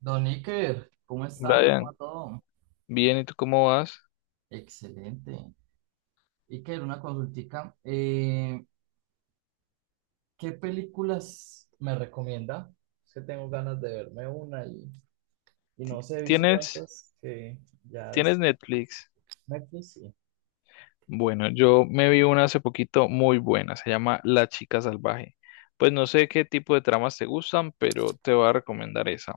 Don Iker, ¿cómo está? ¿Cómo va Brian, todo? bien, ¿y tú cómo vas? Excelente. Iker, una consultica. ¿Qué películas me recomienda? Es que tengo ganas de verme una y, no sé, he visto ¿Tienes, tantas que ya es- Netflix? Netflix, sí. Bueno, yo me vi una hace poquito muy buena, se llama La Chica Salvaje. Pues no sé qué tipo de tramas te gustan, pero te voy a recomendar esa.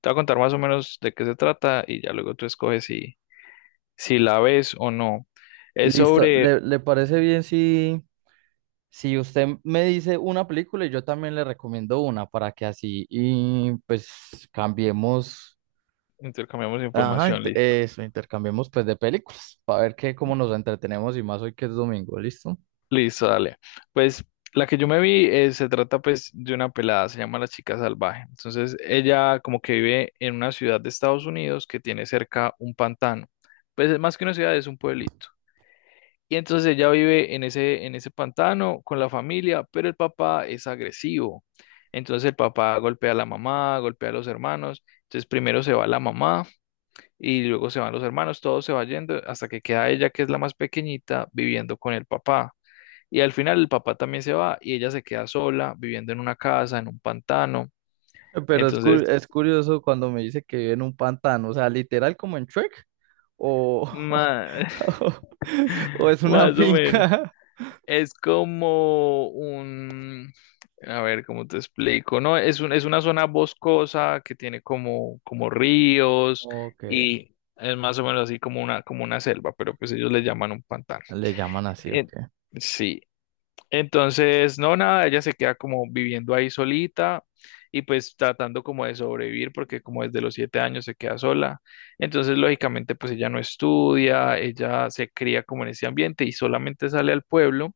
Te voy a contar más o menos de qué se trata y ya luego tú escoges si la ves o no. Es Listo, sobre, ¿le parece bien si, si usted me dice una película y yo también le recomiendo una para que así y pues cambiemos? intercambiamos Ajá, información, listo. eso, intercambiemos pues de películas para ver qué, cómo nos entretenemos y más hoy que es domingo, ¿listo? Listo, dale. Pues la que yo me vi se trata pues de una pelada, se llama La Chica Salvaje. Entonces ella como que vive en una ciudad de Estados Unidos que tiene cerca un pantano. Pues es más que una ciudad, es un pueblito. Y entonces ella vive en ese pantano con la familia, pero el papá es agresivo. Entonces el papá golpea a la mamá, golpea a los hermanos. Entonces primero se va la mamá y luego se van los hermanos, todo se va yendo hasta que queda ella, que es la más pequeñita, viviendo con el papá. Y al final el papá también se va y ella se queda sola, viviendo en una casa, en un pantano. Pero es, Entonces, es curioso cuando me dice que vive en un pantano, o sea, literal como en Shrek o, ma- o es una más o menos, finca. es como un, a ver, ¿cómo te explico? No, es un, es una zona boscosa que tiene como, como ríos Ok, y es más o menos así como una selva, pero pues ellos le llaman un pantano. le llaman así, Eh, ok. sí, entonces, no, nada, ella se queda como viviendo ahí solita y pues tratando como de sobrevivir porque como desde los 7 años se queda sola. Entonces, lógicamente, pues ella no estudia, ella se cría como en ese ambiente y solamente sale al pueblo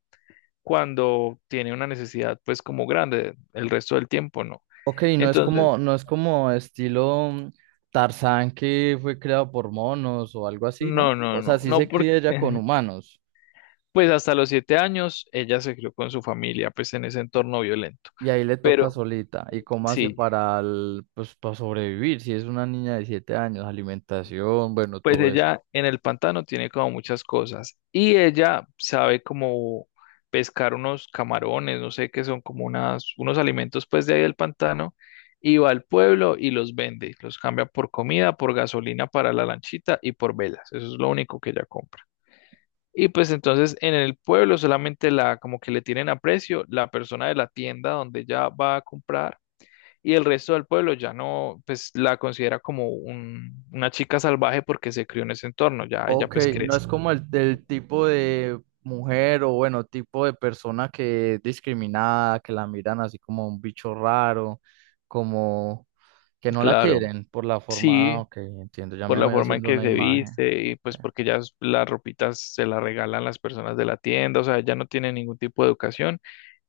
cuando tiene una necesidad pues como grande, el resto del tiempo no. Ok, no es Entonces, como, no es como estilo Tarzán que fue creado por monos o algo así, ¿no? no, no, O sea, no, sí no, se porque cría ya con humanos. pues hasta los 7 años ella se crió con su familia pues en ese entorno violento. Y ahí le toca Pero solita. ¿Y cómo hace sí, para, pues, para sobrevivir? Si es una niña de 7 años, alimentación, bueno, pues todo eso. ella en el pantano tiene como muchas cosas y ella sabe como pescar unos camarones, no sé qué son como unas, unos alimentos pues de ahí del pantano y va al pueblo y los vende, los cambia por comida, por gasolina para la lanchita y por velas, eso es lo único que ella compra. Y pues entonces en el pueblo solamente la como que le tienen aprecio la persona de la tienda donde ella va a comprar y el resto del pueblo ya no, pues la considera como una chica salvaje porque se crió en ese entorno, ya ella Ok, pues no crece. es como el, del tipo de mujer o bueno, tipo de persona que es discriminada, que la miran así como un bicho raro, como que no la Claro, quieren por la forma. Ah, sí, ok, entiendo, ya por me la voy forma en haciendo que una se imagen. viste y Ok. pues porque ya las ropitas se las regalan las personas de la tienda, o sea, ella no tiene ningún tipo de educación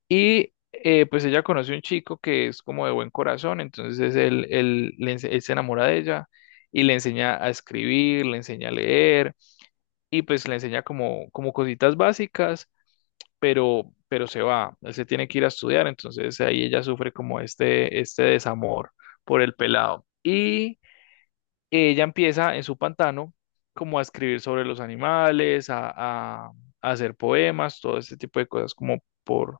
y pues ella conoce un chico que es como de buen corazón, entonces él se enamora de ella y le enseña a escribir, le enseña a leer y pues le enseña como, como cositas básicas pero se va, él se tiene que ir a estudiar, entonces ahí ella sufre como este desamor por el pelado. Y ella empieza en su pantano como a escribir sobre los animales, a hacer poemas, todo este tipo de cosas como por,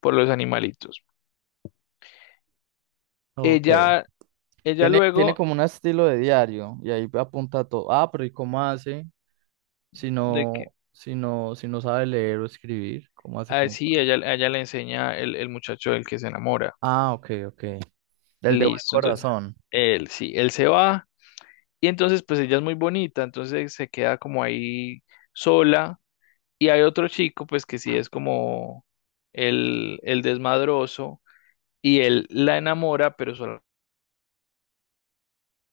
por los animalitos. Ok. Ella, ella Tiene, tiene luego como un estilo de diario y ahí apunta todo. Ah, pero ¿y cómo hace? Si de que, no, si no sabe leer o escribir, ¿cómo hace como sí, para...? a ella le enseña el muchacho del que se enamora, Ah, ok, ok. Del de buen listo, entonces corazón. él, sí, él se va. Y entonces, pues ella es muy bonita, entonces se queda como ahí sola. Y hay otro chico, pues que sí es como el desmadroso, y él la enamora, pero solo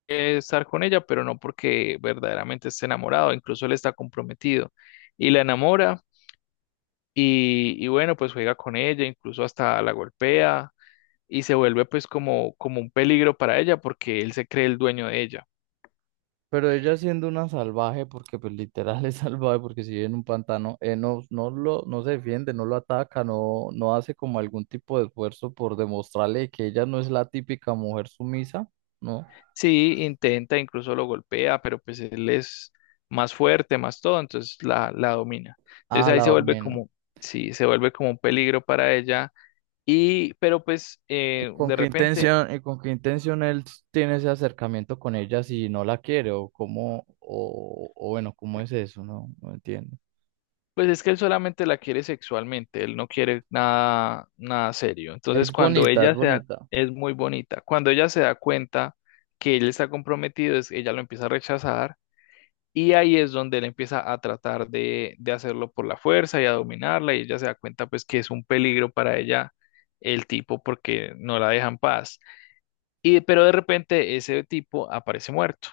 quiere estar con ella, pero no porque verdaderamente esté enamorado, incluso él está comprometido. Y la enamora, y bueno, pues juega con ella, incluso hasta la golpea, y se vuelve pues como, como un peligro para ella, porque él se cree el dueño de ella. Pero ella siendo una salvaje, porque pues literal es salvaje, porque si vive en un pantano, no, no se defiende, no lo ataca, no, no hace como algún tipo de esfuerzo por demostrarle que ella no es la típica mujer sumisa, ¿no? Sí, intenta, incluso lo golpea, pero pues él es más fuerte, más todo, entonces la domina. Ah, Entonces ahí la se vuelve domina. como, sí, se vuelve como un peligro para ella. Y, pero pues ¿Y con de qué repente, intención, él tiene ese acercamiento con ella si no la quiere o cómo, o bueno, ¿cómo es eso? No, no entiendo. pues es que él solamente la quiere sexualmente, él no quiere nada, nada serio. Es Entonces cuando bonita, es ella se da, bonita. es muy bonita, cuando ella se da cuenta que él está comprometido, ella lo empieza a rechazar. Y ahí es donde él empieza a tratar de hacerlo por la fuerza y a dominarla y ella se da cuenta pues que es un peligro para ella el tipo porque no la deja en paz. Y pero de repente ese tipo aparece muerto.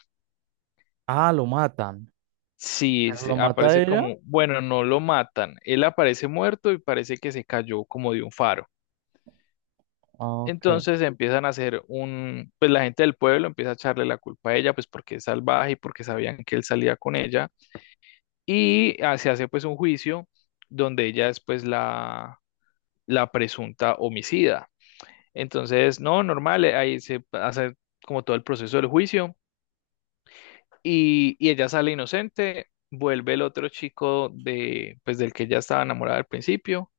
Ah, lo matan. Sí, ¿Pero lo mata aparece ella? como, bueno, no lo matan. Él aparece muerto y parece que se cayó como de un faro. Ah, ok. Entonces empiezan a hacer pues la gente del pueblo empieza a echarle la culpa a ella, pues porque es salvaje y porque sabían que él salía con ella. Y se hace pues un juicio donde ella es pues la presunta homicida. Entonces, no, normal, ahí se hace como todo el proceso del juicio y ella sale inocente, vuelve el otro chico de pues del que ella estaba enamorada al principio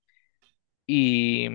y,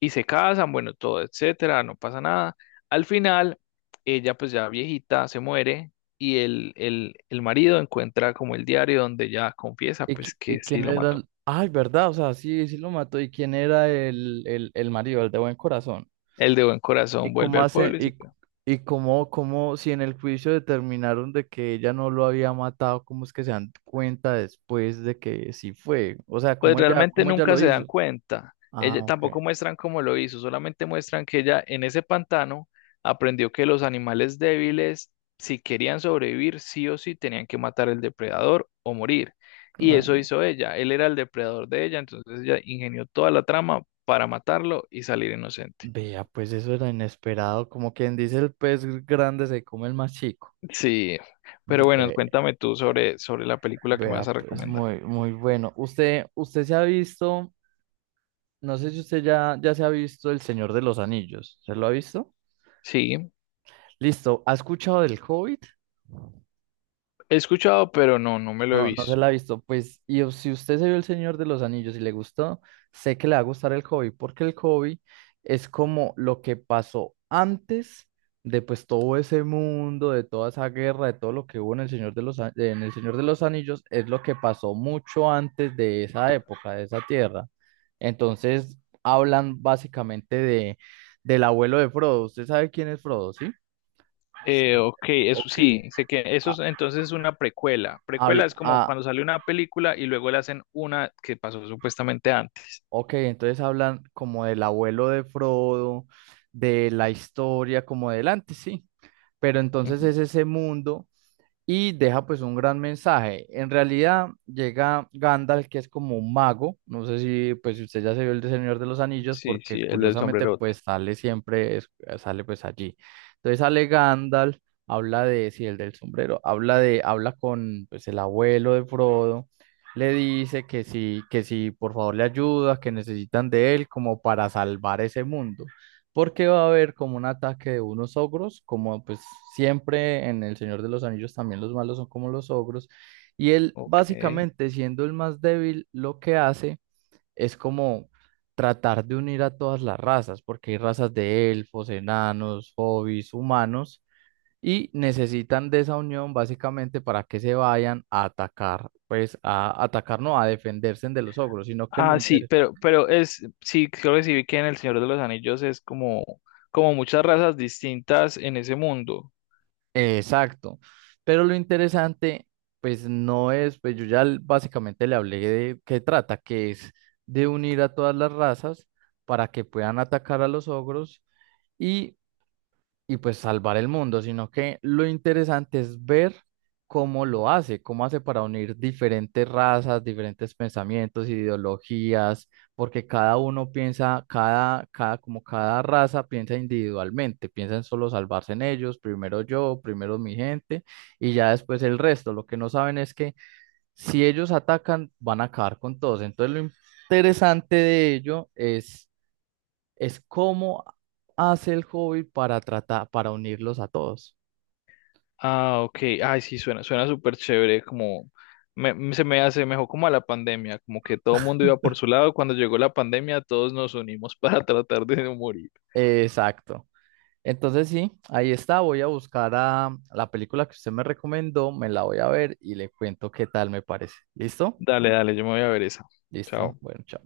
y se casan, bueno, todo, etcétera, no pasa nada. Al final, ella pues ya viejita se muere. Y el marido encuentra como el diario donde ella confiesa ¿Y, pues y que sí quién lo era mató. el... Ay, verdad, o sea, sí, sí lo mató. ¿Y quién era el, el marido, el de buen corazón? El de buen ¿Y corazón vuelve cómo al hace, pueblo y se queda. y cómo, si en el juicio determinaron de que ella no lo había matado, cómo es que se dan cuenta después de que sí fue? O sea, Pues realmente cómo ella nunca lo se dan hizo? cuenta. Ah, Ella, ok. tampoco muestran cómo lo hizo, solamente muestran que ella en ese pantano aprendió que los animales débiles, si querían sobrevivir, sí o sí tenían que matar al depredador o morir. Y eso Claro. hizo ella. Él era el depredador de ella, entonces ella ingenió toda la trama para matarlo y salir inocente. Vea, pues eso era inesperado, como quien dice el pez grande se come el más chico. Sí, pero bueno, Ve- cuéntame tú sobre, la película que me Vea, vas a pues recomendar. muy, muy bueno. Usted, usted se ha visto, no sé si usted ya, ya se ha visto El Señor de los Anillos, ¿se lo ha visto? Sí, Listo, ¿ha escuchado del Hobbit? he escuchado, pero no, no me lo he No, no se la ha visto. visto. Pues, si usted se vio El Señor de los Anillos y le gustó, sé que le va a gustar el Hobbit, porque el Hobbit es como lo que pasó antes de pues todo ese mundo, de toda esa guerra, de todo lo que hubo en el Señor de los, en el Señor de los Anillos, es lo que pasó mucho antes de esa época, de esa tierra. Entonces, hablan básicamente de del abuelo de Frodo. ¿Usted sabe quién es Frodo, sí? Sí. Ok, eso Ok. sí, sé que eso es, Ah, entonces es una precuela. Precuela habla- es como ah, cuando sale una película y luego le hacen una que pasó supuestamente antes. Ok, entonces hablan como del abuelo de Frodo, de la historia como del antes, sí. Pero entonces Ujú. es ese mundo y deja pues un gran mensaje. En realidad llega Gandalf, que es como un mago, no sé si pues si usted ya se vio el de Señor de los Anillos, Sí, porque sí, el del curiosamente pues sombrerote. sale siempre, sale pues allí. Entonces sale Gandalf, habla de, sí, el del sombrero, habla de, habla con pues el abuelo de Frodo, le dice que sí, por favor le ayuda, que necesitan de él como para salvar ese mundo porque va a haber como un ataque de unos ogros, como pues siempre en El Señor de los Anillos también los malos son como los ogros, y él Ok. básicamente siendo el más débil lo que hace es como tratar de unir a todas las razas, porque hay razas de elfos, enanos, hobbits, humanos, y necesitan de esa unión básicamente para que se vayan a atacar, pues a atacar no, a defenderse de los ogros, sino que lo Ah, sí, interesante pero es, sí, creo que sí vi que en El Señor de los Anillos es como, como muchas razas distintas en ese mundo. Exacto. Pero lo interesante, pues no es, pues básicamente le hablé de qué trata, que es de unir a todas las razas para que puedan atacar a los ogros y pues salvar el mundo, sino que lo interesante es ver cómo lo hace, cómo hace para unir diferentes razas, diferentes pensamientos, ideologías, porque cada uno piensa, cada, como cada raza piensa individualmente, piensa en solo salvarse en ellos, primero yo, primero mi gente y ya después el resto. Lo que no saben es que si ellos atacan, van a acabar con todos. Entonces lo interesante de ello es cómo hace el hobby para tratar, para unirlos a todos. Ah, ok. Ay, sí, suena, suena súper chévere, como se me hace mejor como a la pandemia, como que todo el mundo iba por su lado, cuando llegó la pandemia todos nos unimos para tratar de no morir. Exacto. Entonces sí, ahí está. Voy a buscar a la película que usted me recomendó, me la voy a ver y le cuento qué tal me parece. ¿Listo? Dale, dale, yo me voy a ver esa. Listo. Chao. Bueno, chao.